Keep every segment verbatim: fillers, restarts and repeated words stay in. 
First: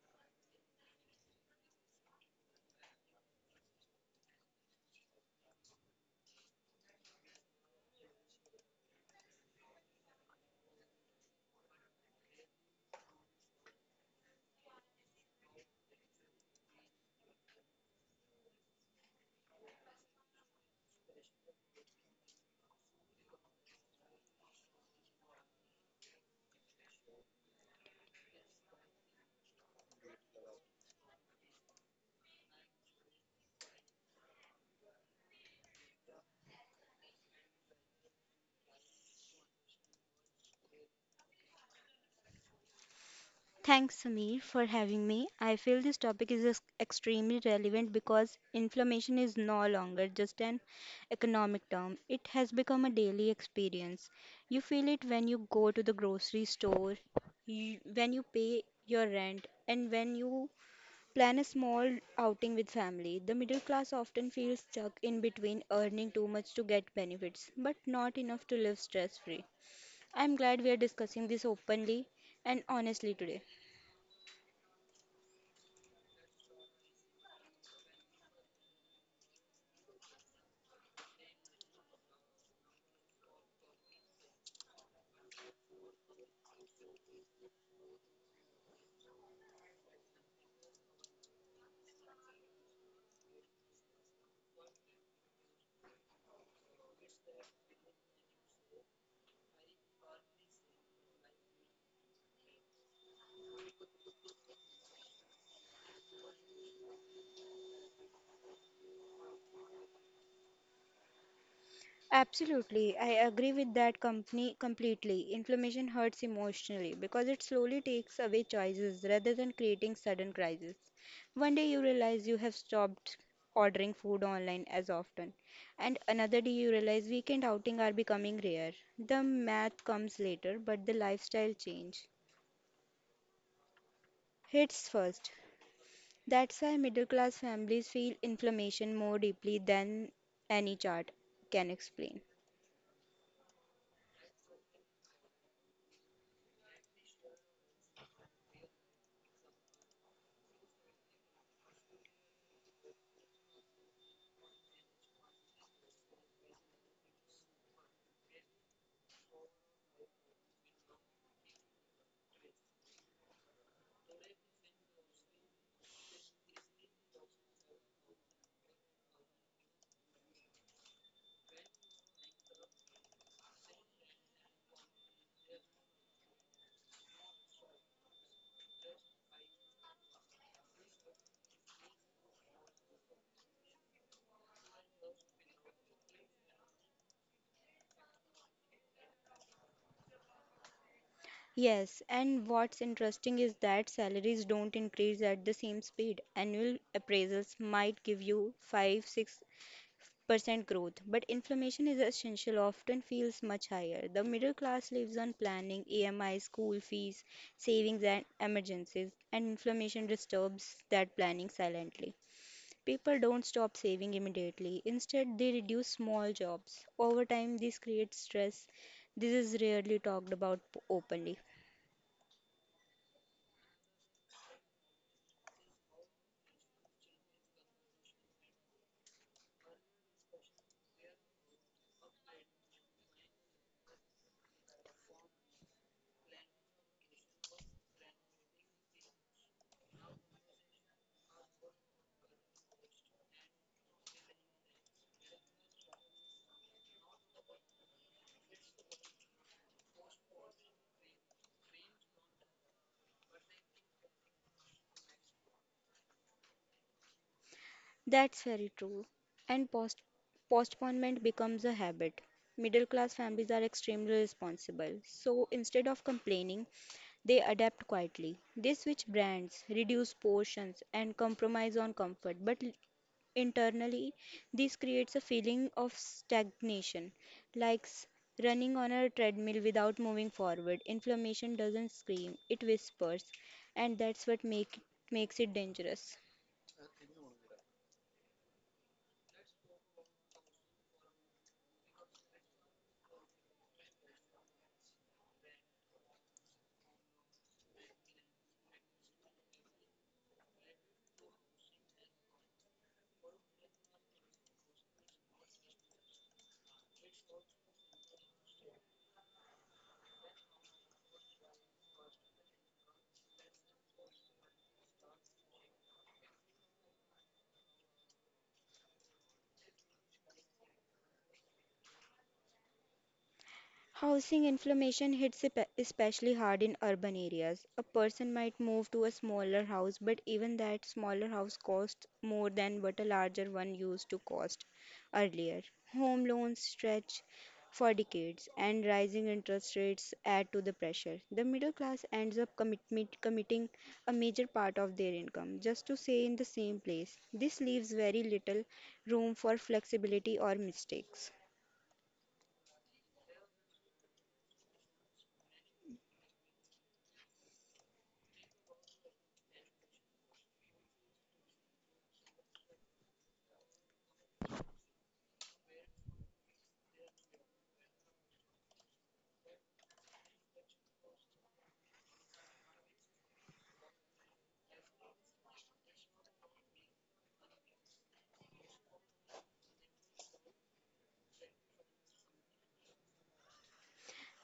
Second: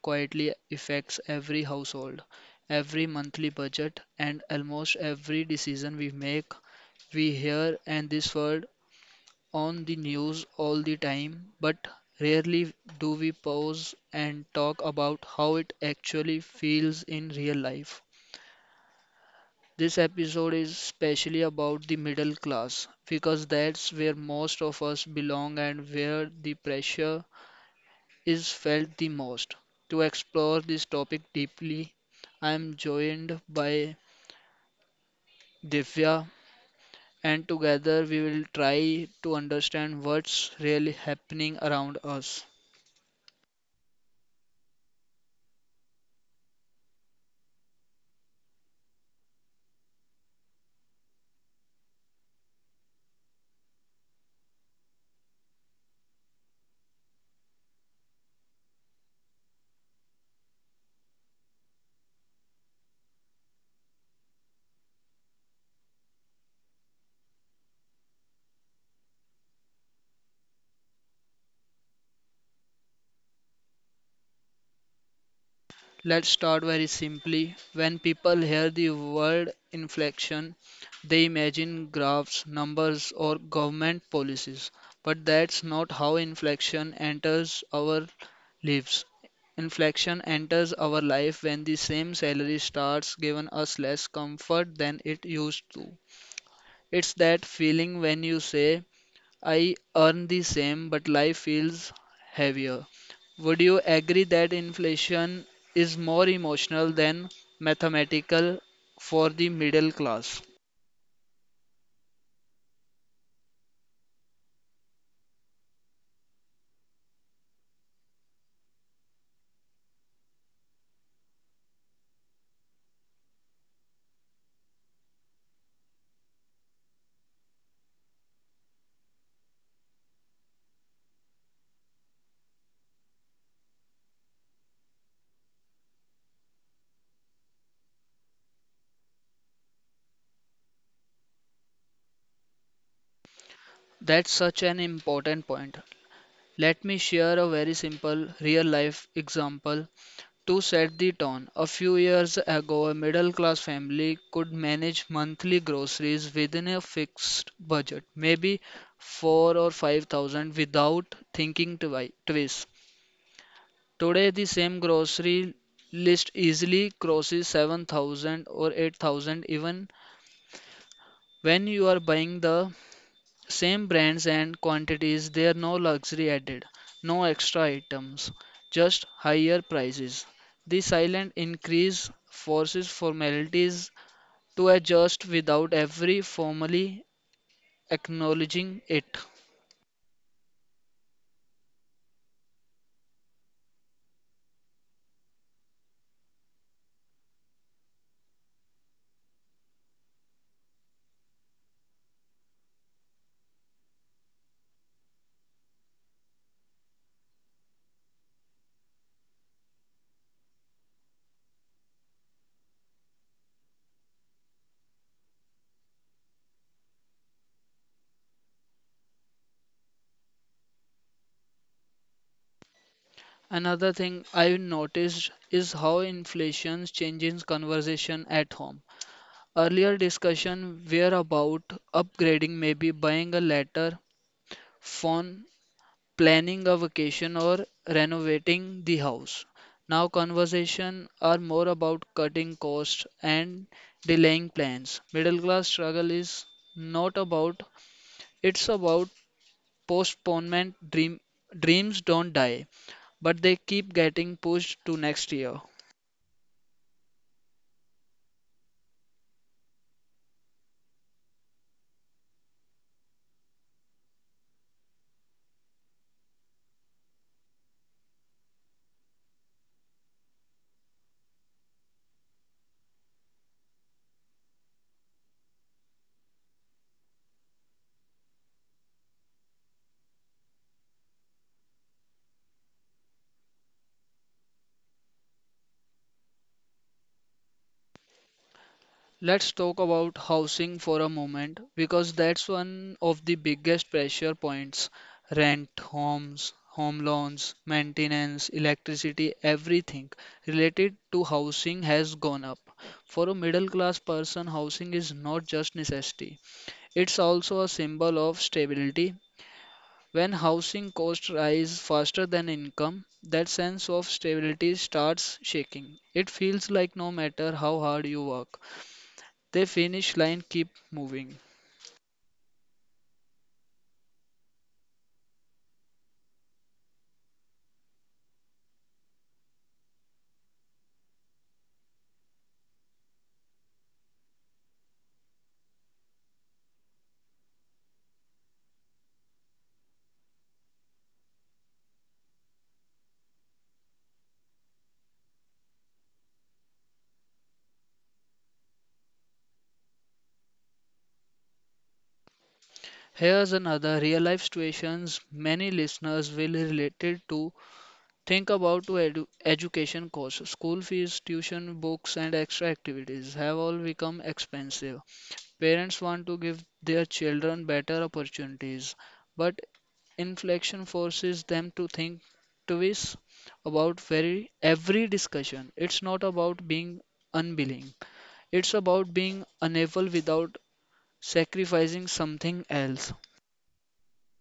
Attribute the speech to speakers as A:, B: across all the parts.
A: quietly affects every household, every monthly budget, and almost every decision we make. We hear and this word on the news all the time, but rarely do we pause and talk about how it actually feels in real life. This episode is specially about the middle class because that's where most of us belong and where the pressure is felt the most. To explore this topic deeply, I am joined by Divya, and together we will try to understand what's really happening around us.
B: Thanks, Sameer, for having me. I feel this topic is ex- extremely relevant because inflammation is no longer just an economic term. It has become a daily experience. You feel it when you go to the grocery store, you, when you pay your rent, and when you plan a small outing with family. The middle class often feels stuck in between, earning too much to get benefits, but not enough to live stress free. I'm glad we are discussing this openly and honestly today.
A: Let's start very simply. When people hear the word inflation, they imagine graphs, numbers, or government policies. But that's not how inflation enters our lives. Inflation enters our life when the same salary starts giving us less comfort than it used to. It's that feeling when you say, I earn the same, but life feels heavier. Would you agree that inflation is more emotional than mathematical for the middle class?
B: Absolutely, I agree with that company completely. Inflammation hurts emotionally because it slowly takes away choices rather than creating sudden crises. One day you realize you have stopped ordering food online as often, and another day you realize weekend outing are becoming rare. The math comes later, but the lifestyle change hits first. That's why middle class families feel inflammation more deeply than any chart can explain.
A: That's such an important point. Let me share a very simple real life example to set the tone. A few years ago, a middle class family could manage monthly groceries within a fixed budget, maybe four or five thousand without thinking twi- twice. Today, the same grocery list easily crosses seven thousand or eight thousand even when you are buying the same brands and quantities. There are no luxury added, no extra items, just higher prices. The silent increase forces formalities to adjust without every formally acknowledging it.
B: Yes, and what's interesting is that salaries don't increase at the same speed. Annual appraisals might give you five six percent growth, but inflation is essential, often feels much higher. The middle class lives on planning, E M I, school fees, savings, and emergencies, and inflation disturbs that planning silently. People don't stop saving immediately. Instead, they reduce small jobs. Over time, this creates stress. This is rarely talked about p- openly.
A: Another thing I've noticed is how inflation changes conversation at home. Earlier discussion were about upgrading, maybe buying a later phone, planning a vacation, or renovating the house. Now conversations are more about cutting costs and delaying plans. Middle class struggle is not about, it's about postponement. Dream, dreams don't die, but they keep getting pushed to next year.
B: That's very true. And post- postponement becomes a habit. Middle class families are extremely responsible. So instead of complaining, they adapt quietly. They switch brands, reduce portions, and compromise on comfort. But l- internally, this creates a feeling of stagnation, like s- running on a treadmill without moving forward. Inflammation doesn't scream, it whispers. And that's what make, makes it dangerous.
A: Let's talk about housing for a moment because that's one of the biggest pressure points. Rent, homes, home loans, maintenance, electricity, everything related to housing has gone up. For a middle class person, housing is not just necessity, it's also a symbol of stability. When housing costs rise faster than income, that sense of stability starts shaking. It feels like no matter how hard you work, they finish line keep moving.
B: Housing inflation hits espe- especially hard in urban areas. A person might move to a smaller house, but even that smaller house costs more than what a larger one used to cost earlier. Home loans stretch for decades, and rising interest rates add to the pressure. The middle class ends up commit- committing a major part of their income just to stay in the same place. This leaves very little room for flexibility or mistakes.
A: Here's another real life situations many listeners will related to. Think about to edu- education costs. School fees, tuition, books and extra activities have all become expensive. Parents want to give their children better opportunities, but inflation forces them to think twice about very every discussion. It's not about being unwilling. It's about being unable without sacrificing something else.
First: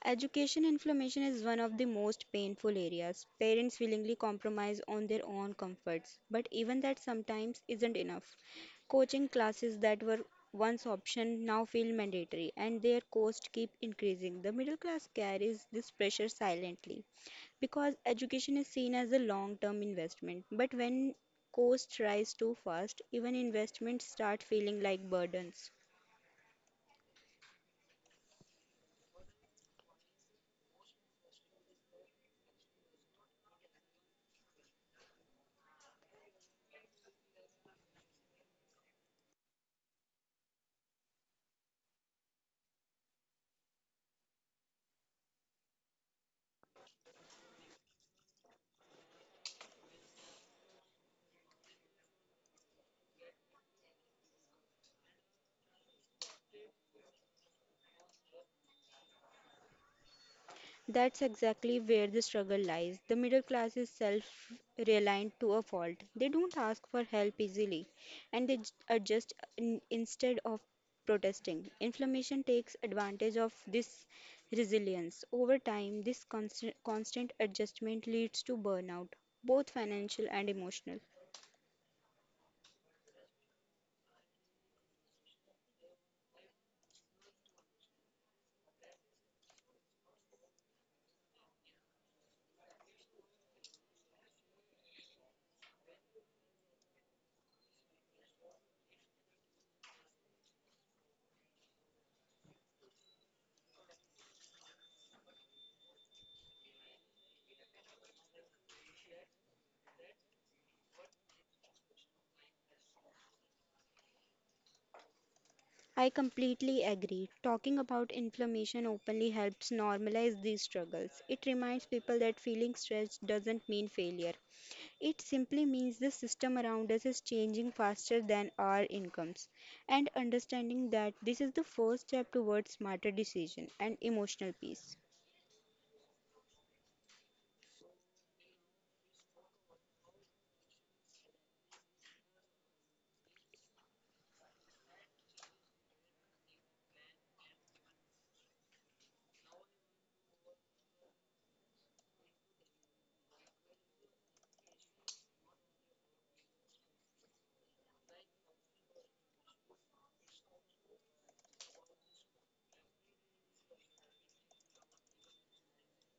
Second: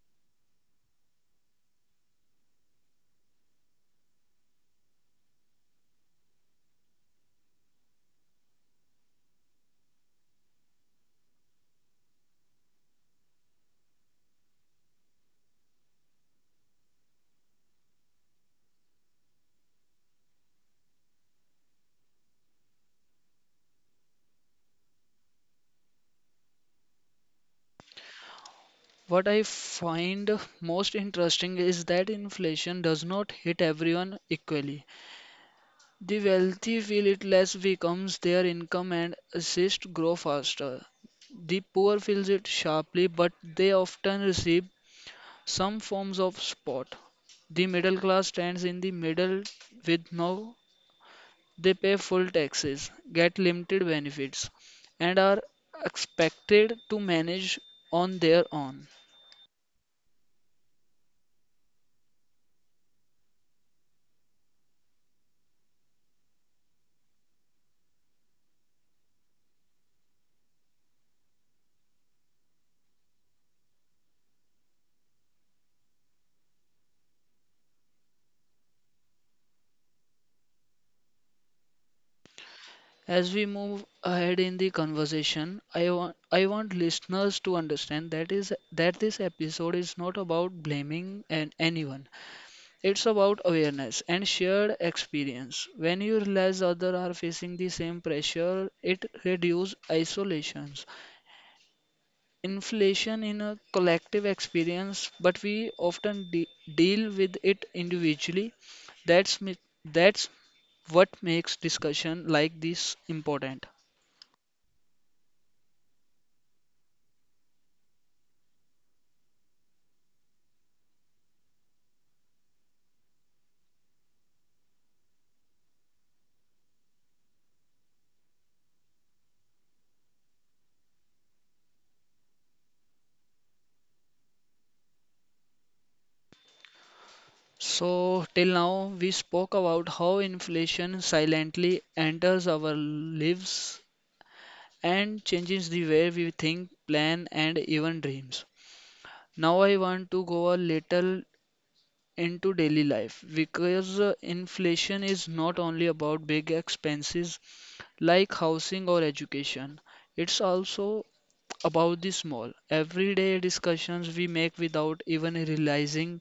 B: Education inflammation is one of the most painful areas. Parents willingly compromise on their own comforts, but even that sometimes isn't enough. Coaching classes that were once option now feel mandatory, and their costs keep increasing. The middle class carries this pressure silently because education is seen as a long-term investment, but when costs rise too fast, even investments start feeling like burdens.
A: What I find most interesting is that inflation does not hit everyone equally. The wealthy feel it less becomes their income and assist grow faster. The poor feels it sharply, but they often receive some forms of support. The middle class stands in the middle with no they pay full taxes, get limited benefits, and are expected to manage on their own.
B: That's exactly where the struggle lies. The middle class is self reliant to a fault. They don't ask for help easily, and they j- adjust in, instead of protesting. Inflammation takes advantage of this resilience. Over time, this constant, constant adjustment leads to burnout, both financial and emotional.
A: As we move ahead in the conversation, I want I want listeners to understand that is that this episode is not about blaming an, anyone. It's about awareness and shared experience. When you realize others are facing the same pressure, it reduces isolations. Inflation in a collective experience, but we often de- deal with it individually. That's mi- that's what makes discussion like this important.
B: I completely agree. Talking about inflammation openly helps normalize these struggles. It reminds people that feeling stressed doesn't mean failure. It simply means the system around us is changing faster than our incomes. And understanding that this is the first step towards smarter decision and emotional peace.
A: So, till now, we spoke about how inflation silently enters our lives and changes the way we think, plan, and even dreams. Now, I want to go a little into daily life because uh, inflation is not only about big expenses like housing or education, it's also about the small, everyday discussions we make without even realizing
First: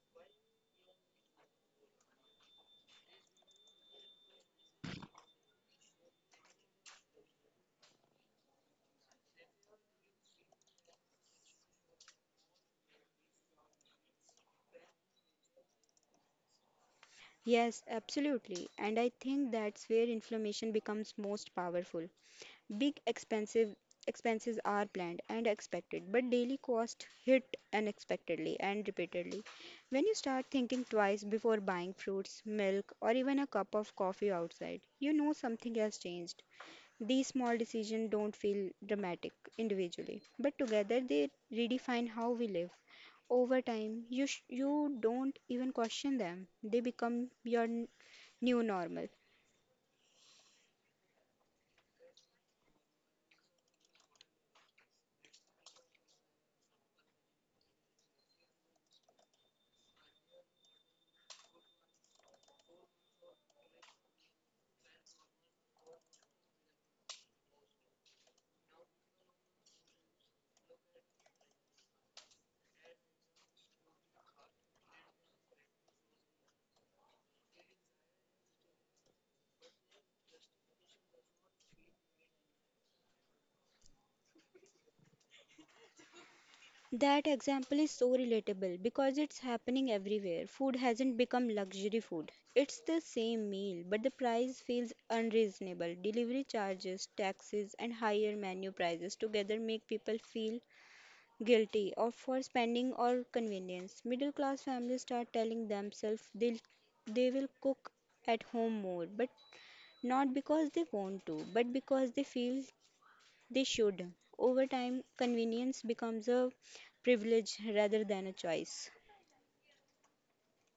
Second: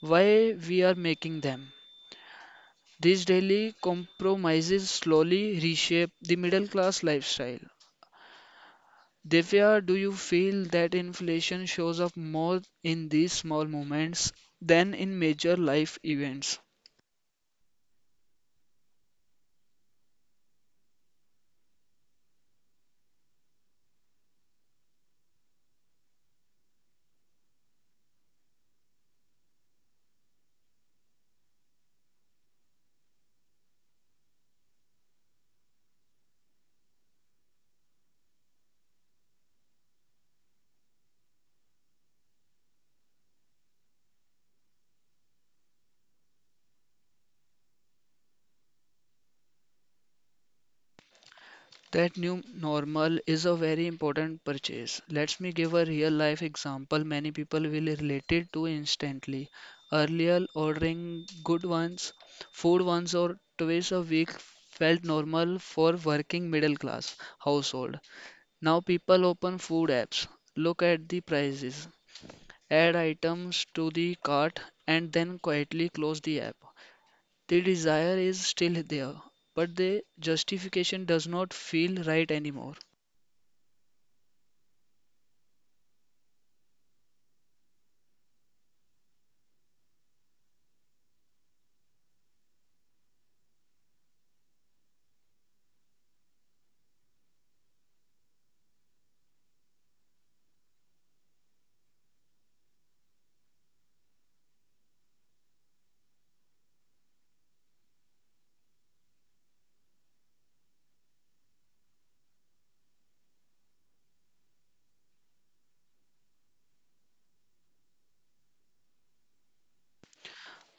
A: why we are making them. These daily compromises slowly reshape the middle class lifestyle. Divya, do you feel that inflation shows up more in these small moments than in major life events?
B: Yes, absolutely. And I think that's where inflammation becomes most powerful. Big expensive expenses are planned and expected, but daily costs hit unexpectedly and repeatedly. When you start thinking twice before buying fruits, milk, or even a cup of coffee outside, you know something has changed. These small decisions don't feel dramatic individually, but together they redefine how we live. Over time, you sh- you don't even question them. They become your n- new normal.
A: That new normal is a very important purchase. Let me give a real life example many people will relate it to instantly. Earlier, ordering good ones, food once or twice a week felt normal for working middle class household. Now people open food apps, look at the prices, add items to the cart, and then quietly close the app. The desire is still there, but the justification does not feel right anymore.
B: That example is so relatable because it's happening everywhere. Food hasn't become luxury food. It's the same meal, but the price feels unreasonable. Delivery charges, taxes, and higher menu prices together make people feel guilty of for spending or convenience. Middle class families start telling themselves they they will cook at home more, but not because they want to, but because they feel they should. Over time, convenience becomes a privilege rather than a choice.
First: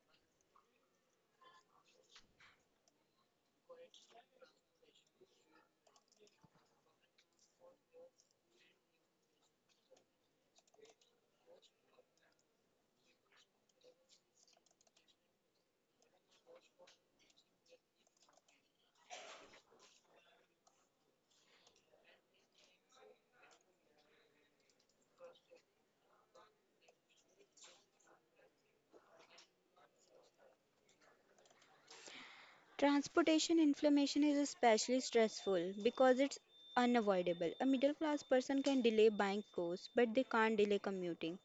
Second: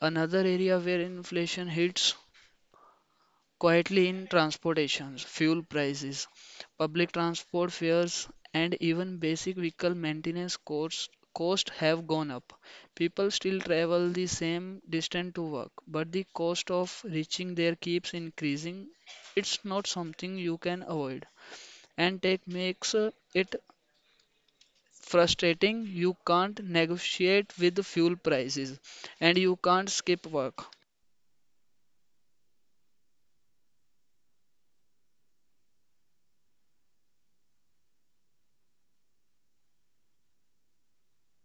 A: Another area where inflation hits quietly in transportation, fuel prices, public transport fares, and even basic vehicle maintenance costs cost have gone up. People still travel the same distance to work, but the cost of reaching there keeps increasing. It's not something you can avoid, and tech makes uh, it frustrating. You can't negotiate with fuel prices, and you can't skip work.
B: Transportation inflammation is especially stressful because it's unavoidable. A middle class person can delay buying clothes, but they can't delay commuting.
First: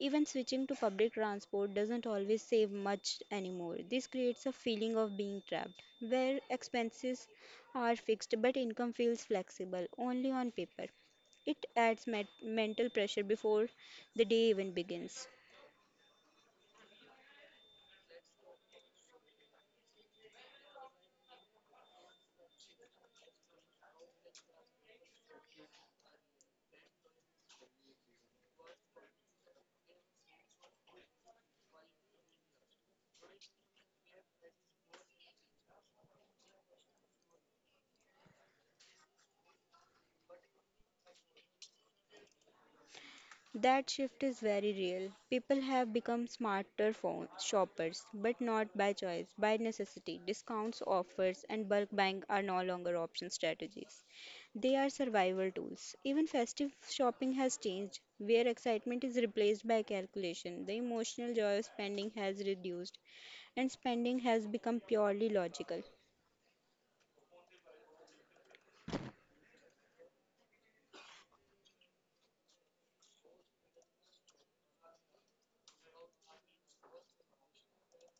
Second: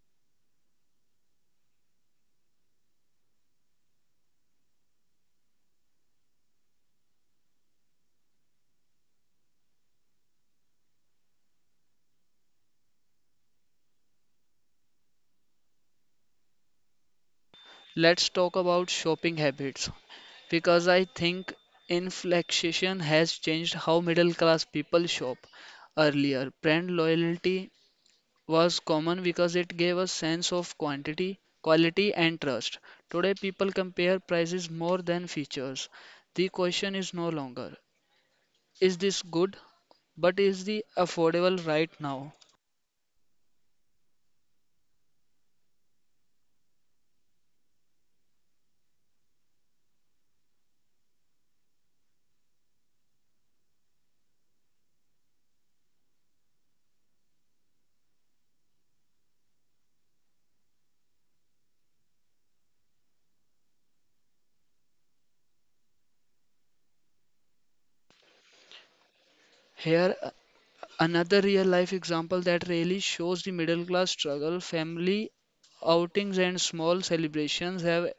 B: Even switching to public transport doesn't always save much anymore. This creates a feeling of being trapped, where expenses are fixed but income feels flexible only on paper. It adds met- mental pressure before the day even begins.
A: Let's talk about shopping habits because I think inflation has changed how middle class people shop. Earlier, brand loyalty was common because it gave a sense of quantity, quality, and trust. Today, people compare prices more than features. The question is no longer is this good, but is the affordable right now?
B: That shift is very real. People have become smarter phone shoppers, but not by choice, by necessity. Discounts, offers, and bulk buying are no longer option strategies. They are survival tools. Even festive shopping has changed, where excitement is replaced by calculation. The emotional joy of spending has reduced, and spending has become purely logical.
A: Here another real life example that really shows the middle class struggle family outings and small celebrations have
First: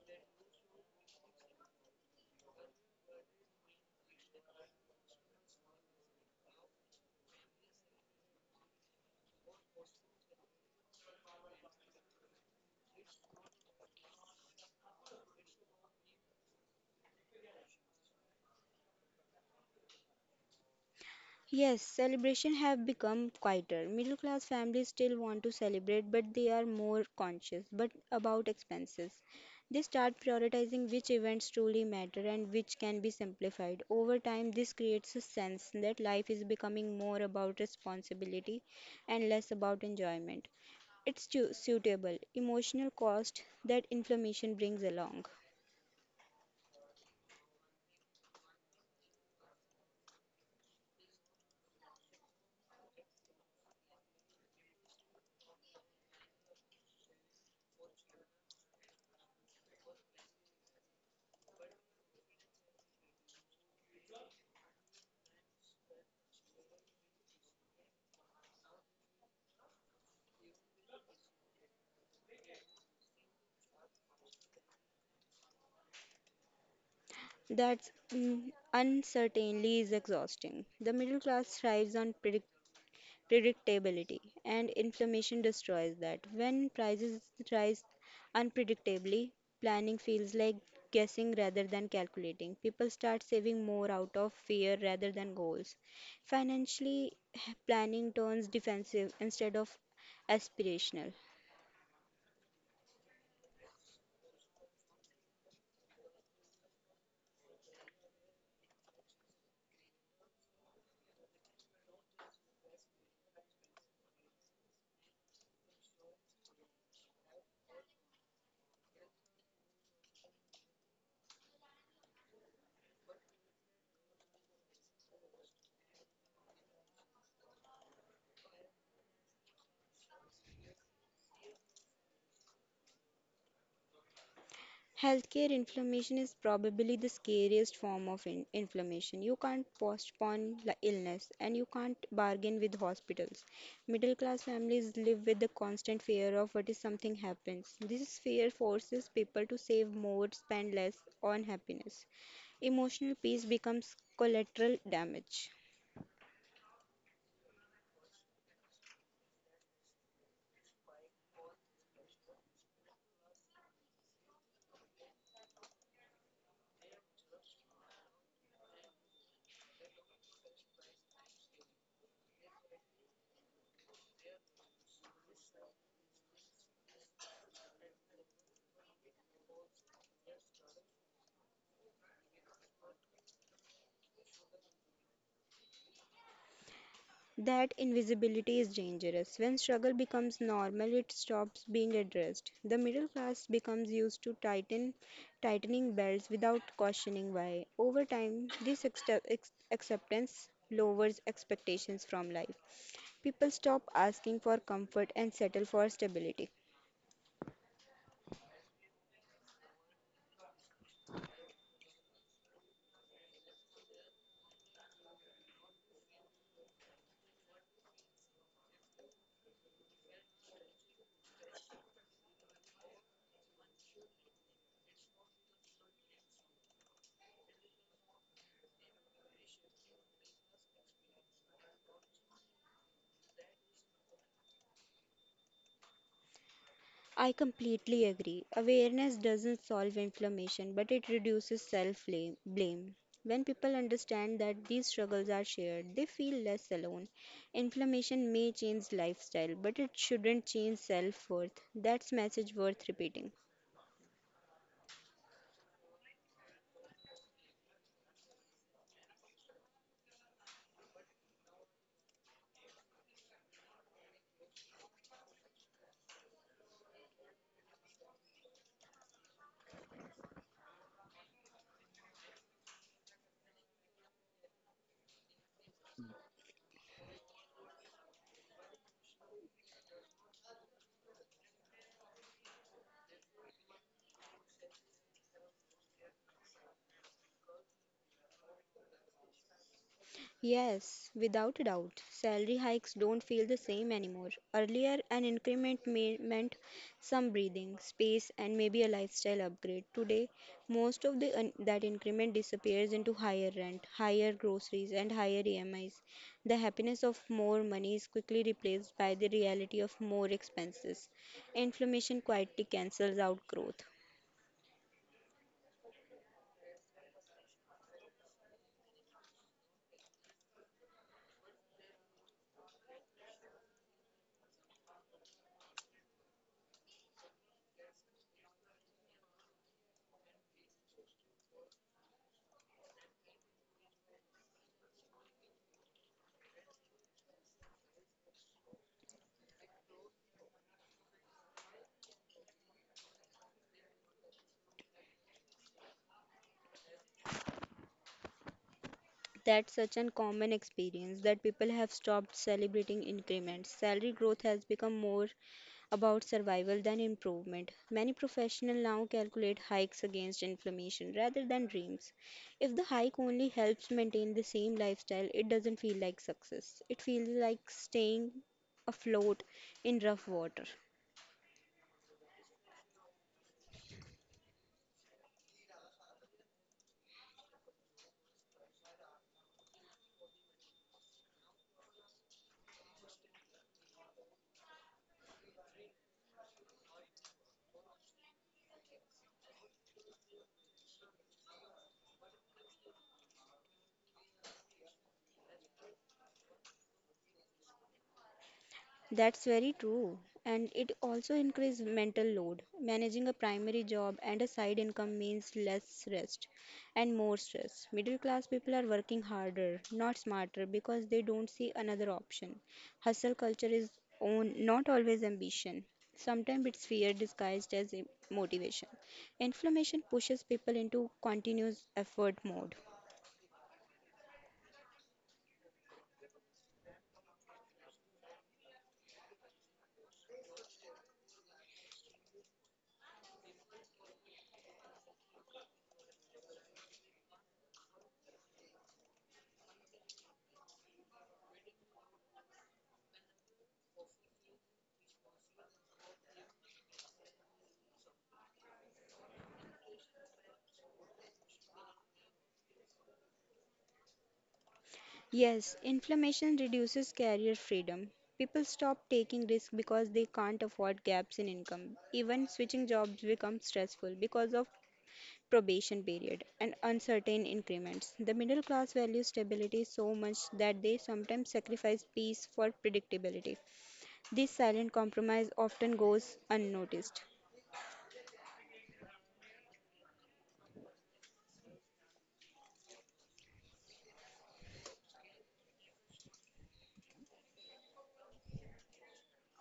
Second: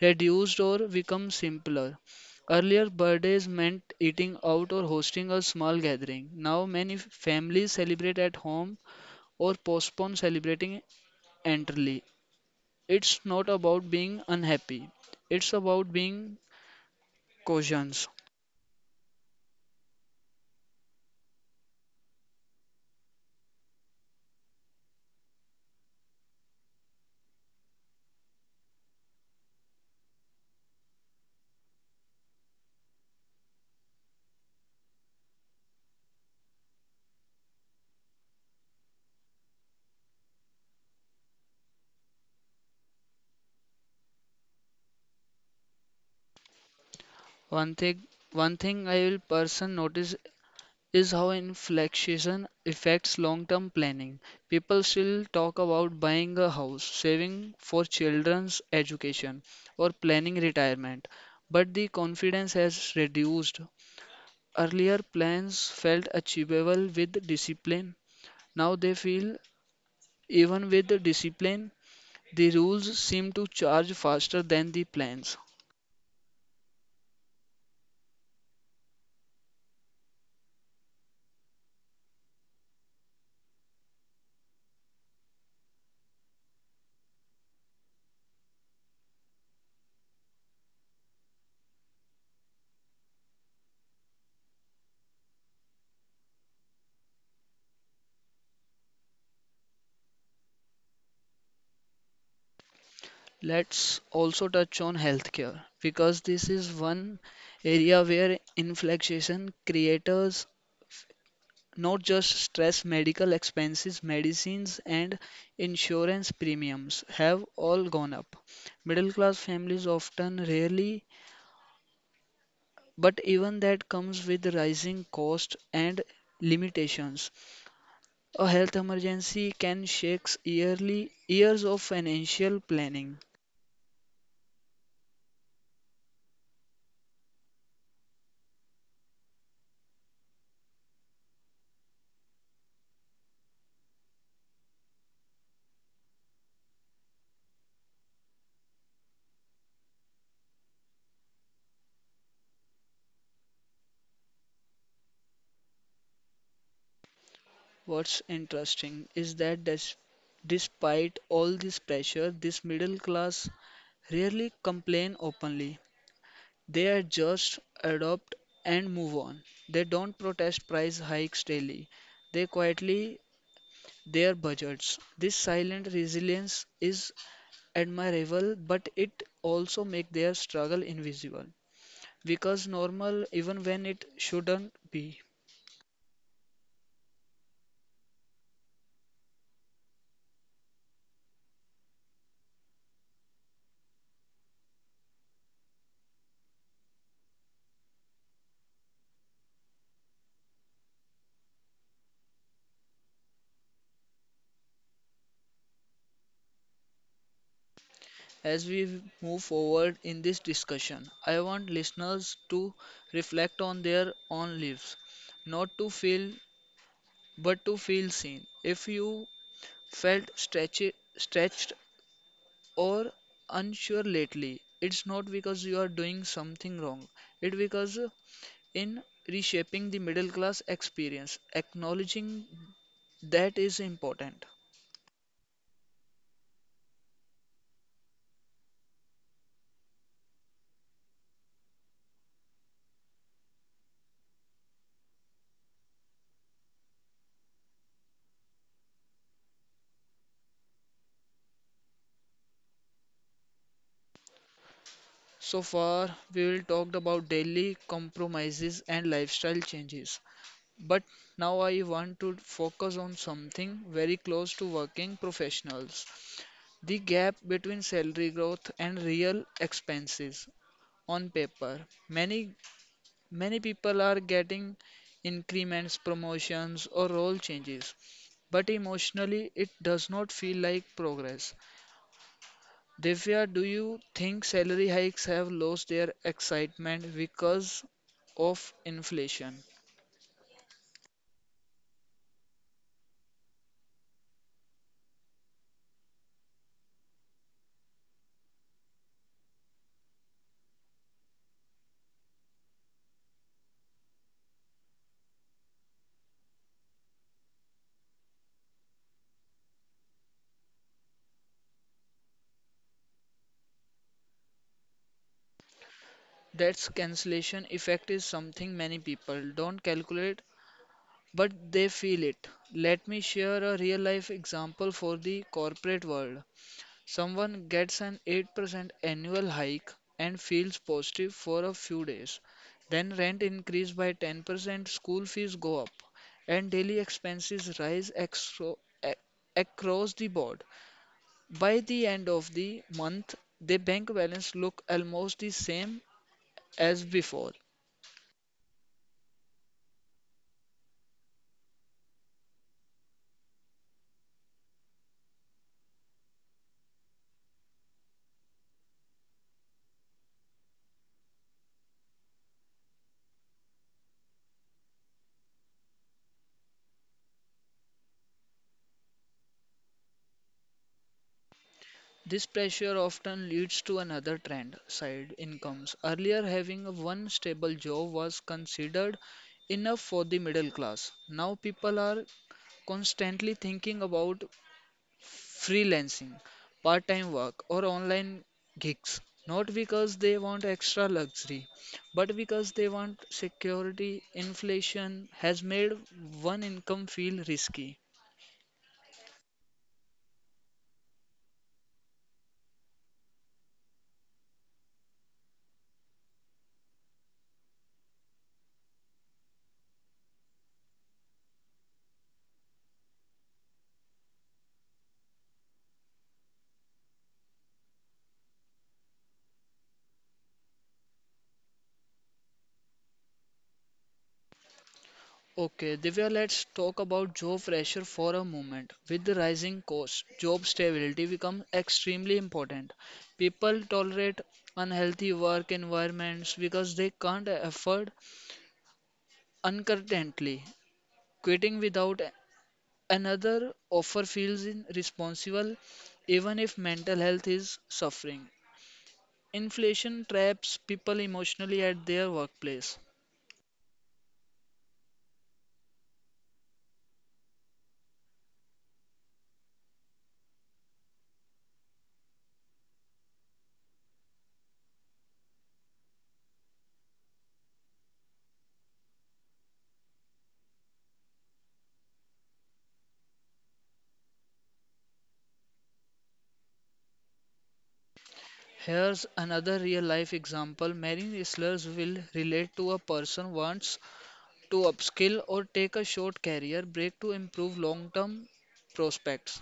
A: reduced or become simpler. Earlier, birthdays meant eating out or hosting a small gathering. Now, many f- families celebrate at home or postpone celebrating entirely. It's not about being unhappy, it's about being cautious.
B: Yes, celebration have become quieter. Middle class families still want to celebrate, but they are more conscious but about expenses. They start prioritizing which events truly matter and which can be simplified. Over time, this creates a sense that life is becoming more about responsibility and less about enjoyment. It's tu- suitable emotional cost that inflammation brings along.
A: One thing, one thing I will person notice is how inflation affects long-term planning. People still talk about buying a house, saving for children's education, or planning retirement, but the confidence has reduced. Earlier plans felt achievable with discipline. Now they feel even with the discipline, the rules seem to charge faster than the plans.
B: That's mm, uncertainly is exhausting. The middle class thrives on predictability predictability, and inflammation destroys that. When prices rise unpredictably, planning feels like guessing rather than calculating. People start saving more out of fear rather than goals. Financially, planning turns defensive instead of aspirational.
A: Let's also touch on healthcare because this is one area where inflation creators not just stress medical expenses, medicines, and insurance premiums have all gone up. Middle class families often rarely, but even that comes with rising cost and limitations. A health emergency can shake yearly years of financial planning.
B: Healthcare inflammation is probably the scariest form of in- inflammation. You can't postpone li- illness, and you can't bargain with hospitals. Middle class families live with the constant fear of what if something happens. This fear forces people to save more, spend less on happiness. Emotional peace becomes collateral damage.
A: What's interesting is that des- despite all this pressure, this middle class rarely complain openly. They adjust, adopt, and move on. They don't protest price hikes daily. They quietly their budgets. This silent resilience is admirable, but it also makes their struggle invisible because normal even when it shouldn't be.
B: That invisibility is dangerous. When struggle becomes normal, it stops being addressed. The middle class becomes used to tighten tightening belts without questioning why. Over time, this accept- ex- acceptance lowers expectations from life. People stop asking for comfort and settle for stability.
A: As we move forward in this discussion, I want listeners to reflect on their own lives, not to feel but to feel seen. If you felt stretchy, stretched or unsure lately, it's not because you are doing something wrong, it's because in reshaping the middle class experience, acknowledging that is important.
B: I completely agree. Awareness doesn't solve inflammation, but it reduces self blame. When people understand that these struggles are shared, they feel less alone. Inflammation may change lifestyle, but it shouldn't change self worth. That's message worth repeating.
A: So far, we will talked about daily compromises and lifestyle changes. But now I want to focus on something very close to working professionals the gap between salary growth and real expenses on paper. Many, many people are getting increments, promotions, or role changes, but emotionally it does not feel like progress. Divya, do you think salary hikes have lost their excitement because of inflation?
B: Yes, without a doubt, salary hikes don't feel the same anymore. Earlier, an increment me- meant some breathing space and maybe a lifestyle upgrade. Today, most of the un- that increment disappears into higher rent, higher groceries, and higher E M Is. The happiness of more money is quickly replaced by the reality of more expenses. Inflammation quietly cancels out growth.
A: That's cancellation effect is something many people don't calculate, but they feel it. Let me share a real life example for the corporate world. Someone gets an eight percent annual hike and feels positive for a few days. Then rent increase by ten percent, school fees go up, and daily expenses rise exo- a- across the board. By the end of the month, the bank balance look almost the same as before.
B: That's such an common experience that people have stopped celebrating increments. Salary growth has become more about survival than improvement. Many professionals now calculate hikes against inflammation rather than dreams. If the hike only helps maintain the same lifestyle, it doesn't feel like success. It feels like staying afloat in rough water.
A: This pressure often leads to another trend, side incomes. Earlier, having a one stable job was considered enough for the middle class. Now, people are constantly thinking about freelancing, part time work, or online gigs, not because they want extra luxury, but because they want security. Inflation has made one income feel risky.
B: That's very true. And it also increases mental load. Managing a primary job and a side income means less rest and more stress. Middle class people are working harder, not smarter, because they don't see another option. Hustle culture is own, not always ambition. Sometimes it's fear disguised as im- motivation. Inflammation pushes people into continuous effort mode.
A: Okay, Divya, let's talk about job pressure for a moment. With the rising costs, job stability becomes extremely important. People tolerate unhealthy work environments because they can't afford uncertainty. Quitting without another offer feels irresponsible, even if mental health is suffering. Inflation traps people emotionally at their workplace.
B: Yes, inflammation reduces career freedom. People stop taking risks because they can't afford gaps in income. Even switching jobs becomes stressful because of probation period and uncertain increments. The middle class values stability so much that they sometimes sacrifice peace for predictability. This silent compromise often goes unnoticed.
A: Here's another real-life example many wrestlers will relate to: a person wants to upskill or take a short career break to improve long-term prospects,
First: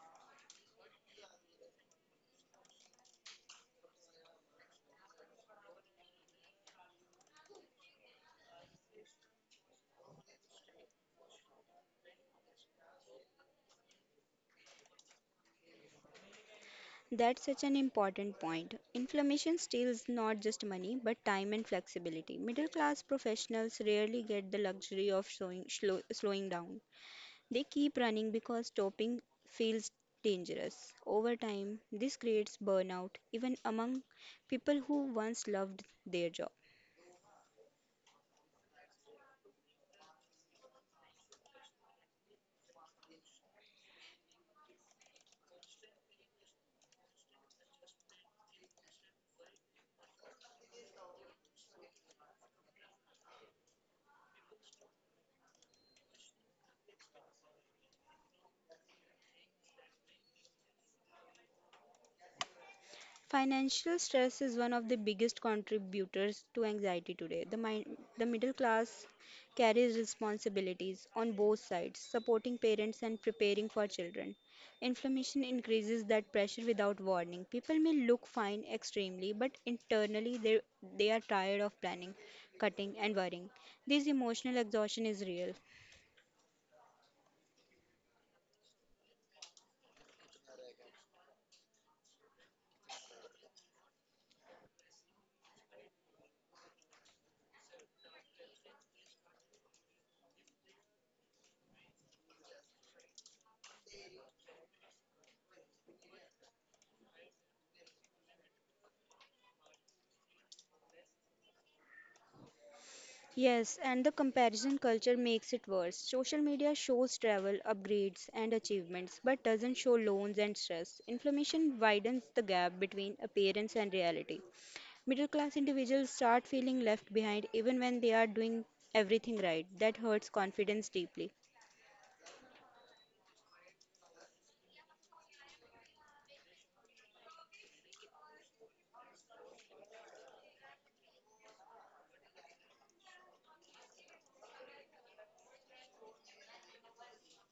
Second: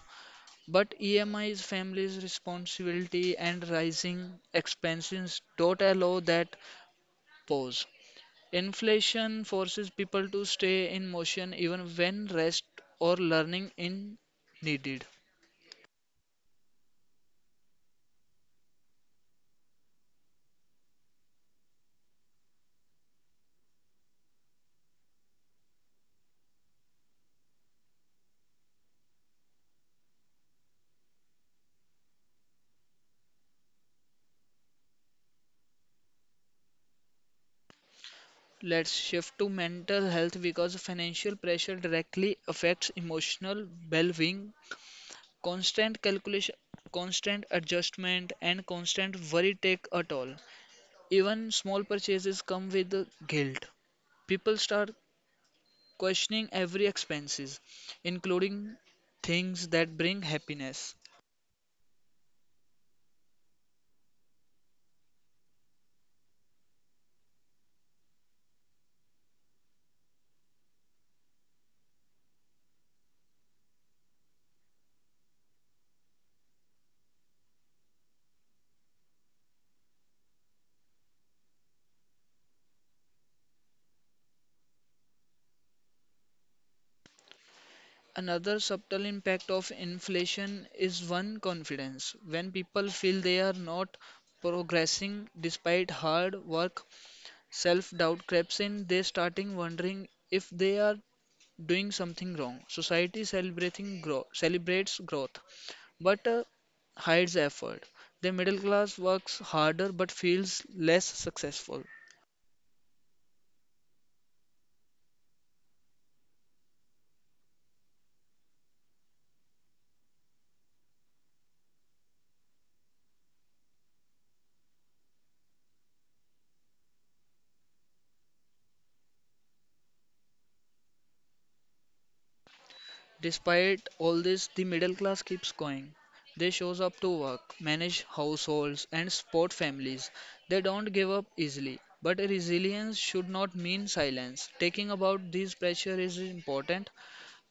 A: but E M I's family's responsibility and rising expenses don't allow that pause. Inflation forces people to stay in motion even when rest or learning is needed.
B: That's such an important point. Inflammation steals not just money, but time and flexibility. Middle class professionals rarely get the luxury of slowing, slow, slowing down. They keep running because stopping feels dangerous. Over time, this creates burnout, even among people who once loved their job.
A: Let's shift to mental health because financial pressure directly affects emotional well-being. Constant calculation, constant adjustment, and constant worry take a toll. Even small purchases come with the guilt. People start questioning every expenses, including things that bring happiness.
B: Financial stress is one of the biggest contributors to anxiety today. The, mi- the middle class carries responsibilities on both sides, supporting parents and preparing for children. Inflammation increases that pressure without warning. People may look fine extremely, but internally they, they are tired of planning, cutting, and worrying. This emotional exhaustion is real.
A: Another subtle impact of inflation is one confidence. When people feel they are not progressing despite hard work, self-doubt creeps in, they starting wondering if they are doing something wrong. Society celebrating grow celebrates growth, but uh, hides effort. The middle class works harder but feels less successful.
B: Yes, and the comparison culture makes it worse. Social media shows travel, upgrades, and achievements, but doesn't show loans and stress. Inflammation widens the gap between appearance and reality. Middle class individuals start feeling left behind even when they are doing everything right. That hurts confidence deeply.
A: Despite all this, the middle class keeps going. They shows up to work, manage households and support families. They don't give up easily. But resilience should not mean silence. Taking about these pressure is important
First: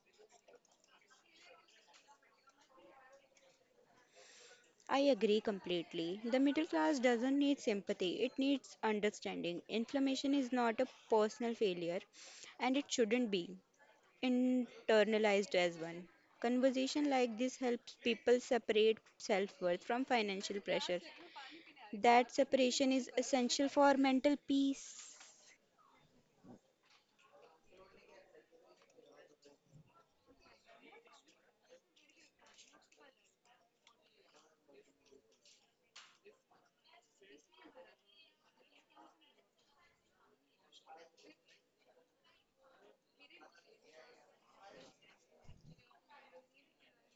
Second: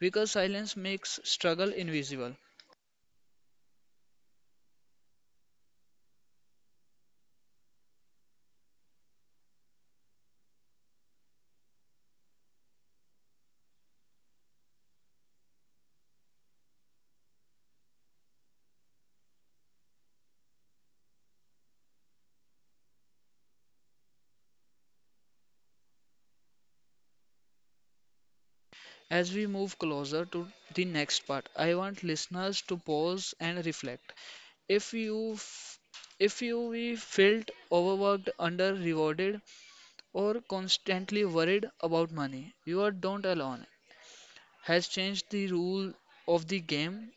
A: because silence makes struggle invisible.
B: I agree completely. The middle class doesn't need sympathy, it needs understanding. Inflammation is not a personal failure, and it shouldn't be internalized as one. Conversation like this helps people separate self worth from financial pressure. That separation is essential for mental peace.
A: As we move closer to the next part, I want listeners to pause and reflect. If you f- if you we felt overworked, under rewarded, or constantly worried about money, you are don't alone. Has changed the rule of the game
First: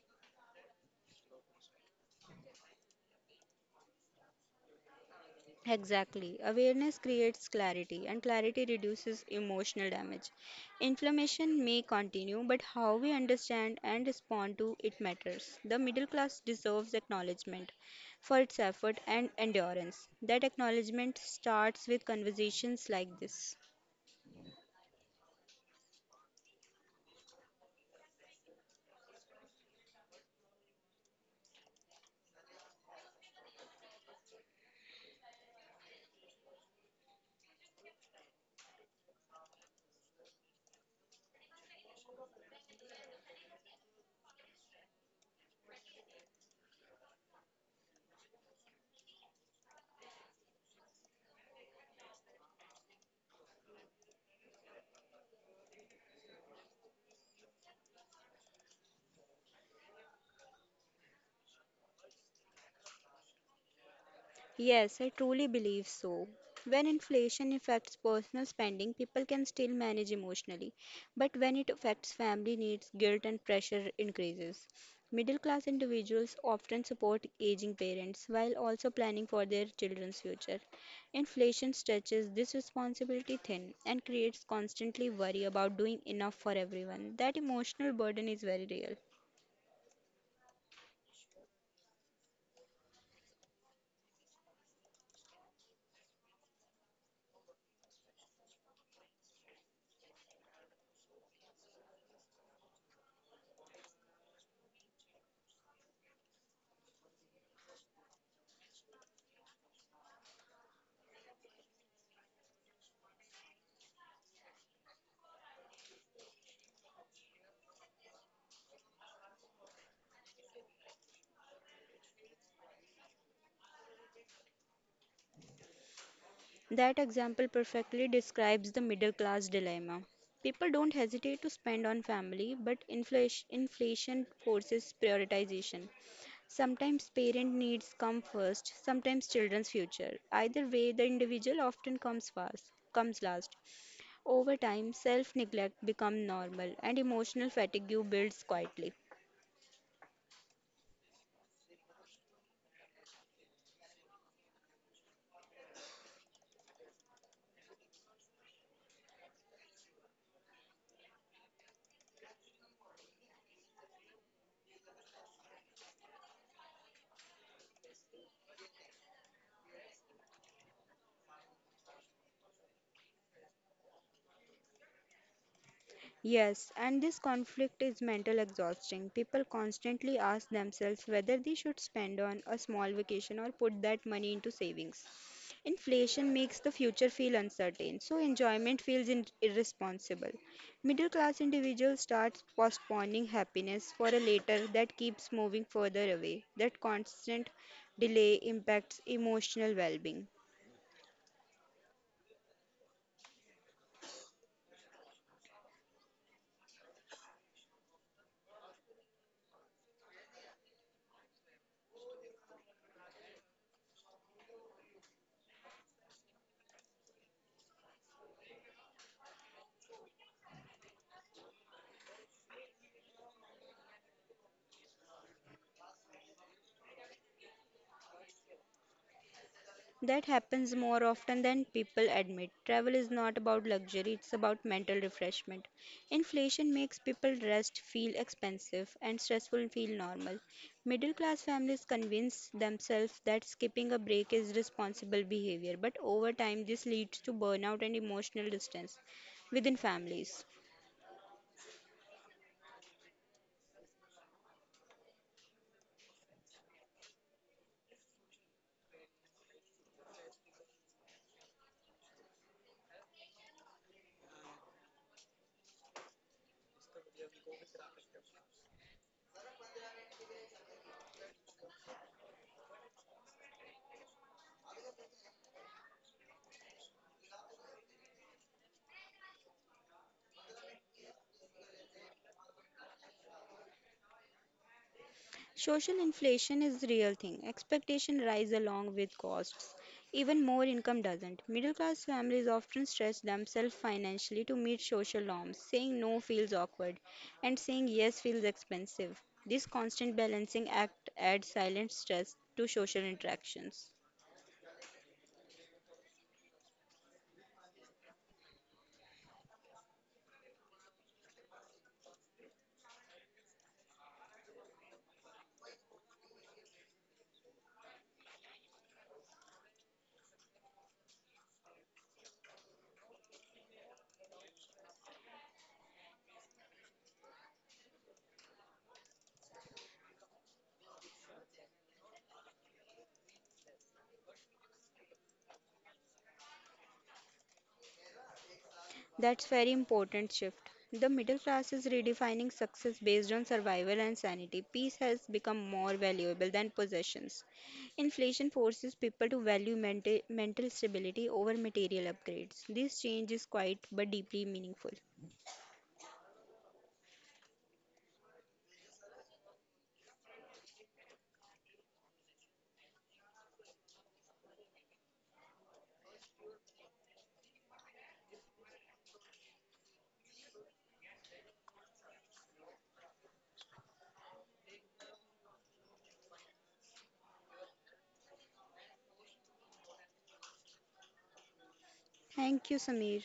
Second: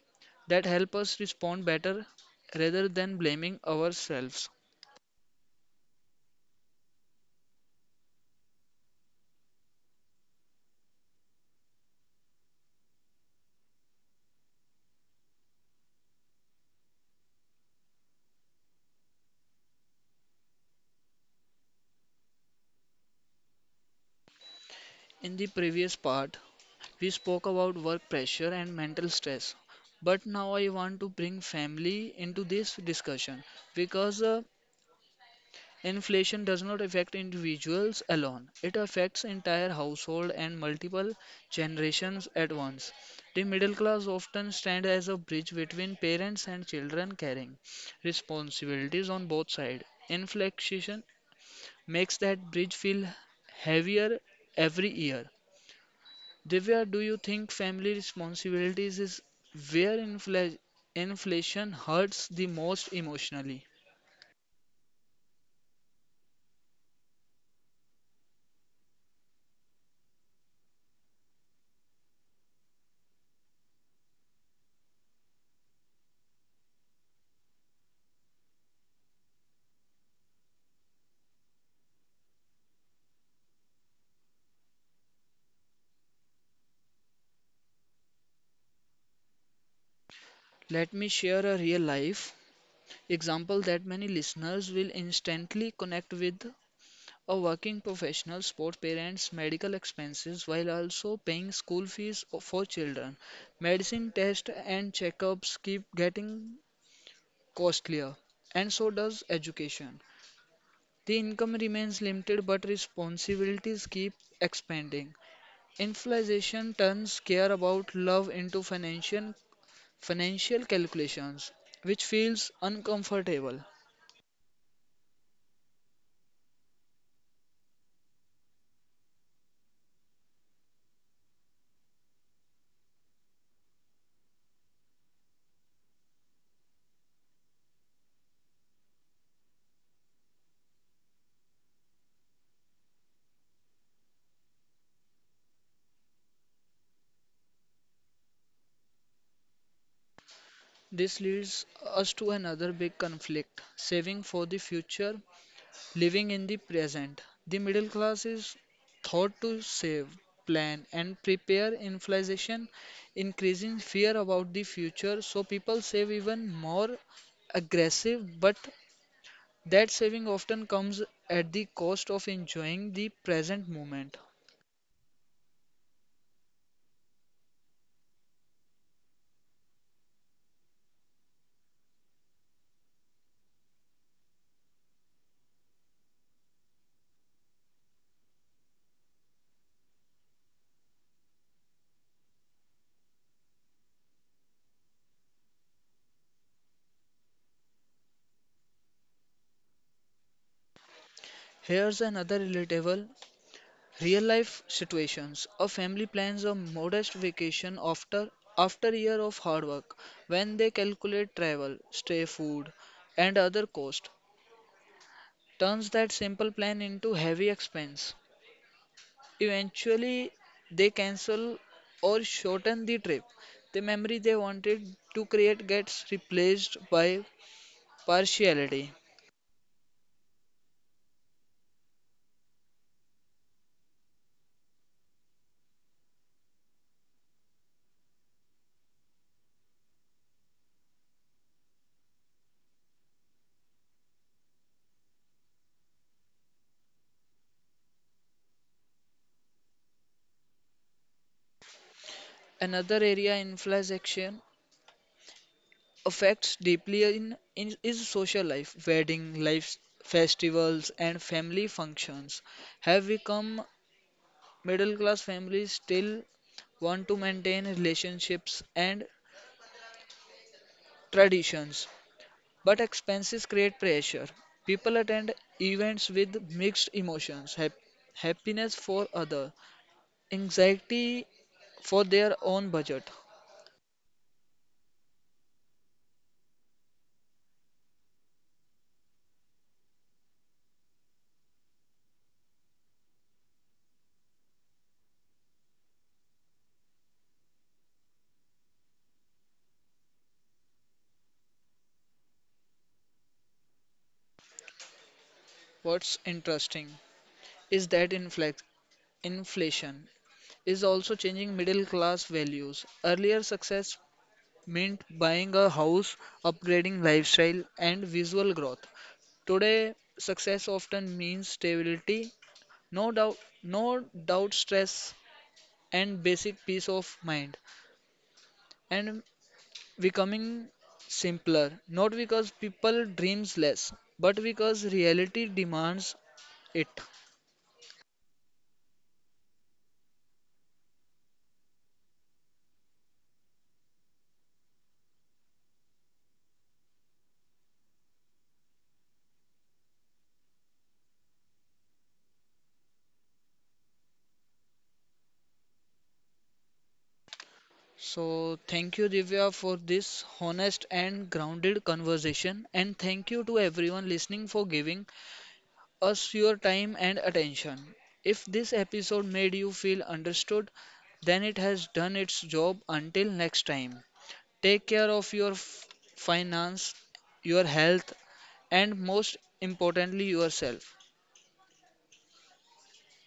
A: that help us respond better rather than blaming ourselves.
B: Exactly. Awareness creates clarity, and clarity reduces emotional damage. Inflammation may continue, but how we understand and respond to it matters. The middle class deserves acknowledgement for its effort and endurance. That acknowledgement starts with conversations like this.
A: In the previous part, we spoke about work pressure and mental stress, but now I want to bring family into this discussion because uh, inflation does not affect individuals alone. It affects entire household and multiple generations at once. The middle class often stand as a bridge between parents and children carrying responsibilities on both sides. Inflation makes that bridge feel heavier every year. Divya, do you think family responsibilities is where infla- inflation hurts the most emotionally?
B: Yes, I truly believe so. When inflation affects personal spending, people can still manage emotionally. But when it affects family needs, guilt and pressure increases. Middle class individuals often support aging parents while also planning for their children's future. Inflation stretches this responsibility thin and creates constantly worry about doing enough for everyone. That emotional burden is very real.
A: Let me share a real life example that many listeners will instantly connect with. A working professional support parents' medical expenses while also paying school fees for children. Medicine tests and checkups keep getting costlier, and so does education. The income remains limited, but responsibilities keep expanding. Inflation turns care about love into financial financial calculations, which feels uncomfortable.
B: That example perfectly describes the middle class dilemma. People don't hesitate to spend on family, but inflation, inflation forces prioritization. Sometimes parent needs come first, sometimes children's future. Either way, the individual often comes first, comes last. Over time, self-neglect becomes normal and emotional fatigue builds quietly.
A: This leads us to another big conflict, saving for the future, living in the present. The middle class is thought to save, plan, and prepare inflation, increasing fear about the future, so people save even more aggressive but that saving often comes at the cost of enjoying the present moment.
B: Yes, and this conflict is mental exhausting. People constantly ask themselves whether they should spend on a small vacation or put that money into savings. Inflation makes the future feel uncertain, so enjoyment feels in- irresponsible. Middle class individuals start postponing happiness for a later that keeps moving further away. That constant delay impacts emotional well being.
A: Here's another relatable real life situations. A family plans a modest vacation after after a year of hard work when they calculate travel, stay food and other cost turns that simple plan into heavy expense. Eventually they cancel or shorten the trip. The memory they wanted to create gets replaced by partiality.
B: That happens more often than people admit. Travel is not about luxury, it's about mental refreshment. Inflation makes people rest feel expensive and stressful feel normal. Middle class families convince themselves that skipping a break is responsible behavior, but over time, this leads to burnout and emotional distance within families.
A: Another area inflation affects deeply in, in is social life. Wedding life, festivals, and family functions have become middle class families still want to maintain relationships and traditions, but expenses create pressure. People attend events with mixed emotions, hap- happiness for other, anxiety for their own budget.
B: Social inflation is the real thing. Expectation rise along with costs. Even more income doesn't. Middle class families often stretch themselves financially to meet social norms. Saying no feels awkward and saying yes feels expensive. This constant balancing act adds silent stress to social interactions.
A: What's interesting is that inflex- inflation is also changing middle class values. Earlier success meant buying a house, upgrading lifestyle, and visual growth. Today, success often means stability, no doubt, no doubt stress, and basic peace of mind, and becoming simpler. Not because people dreams less, but because reality demands it.
B: That's very important shift. The middle class is redefining success based on survival and sanity. Peace has become more valuable than possessions. Inflation forces people to value mental, mental stability over material upgrades. This change is quiet but deeply meaningful.
A: So, thank you, Divya, for this honest and grounded conversation. And thank you to everyone listening for giving us your time and attention. If this episode made you feel understood, then it has done its job. Until next time, take care of your f- finance, your health, and most importantly, yourself.
B: Thank you, Samir.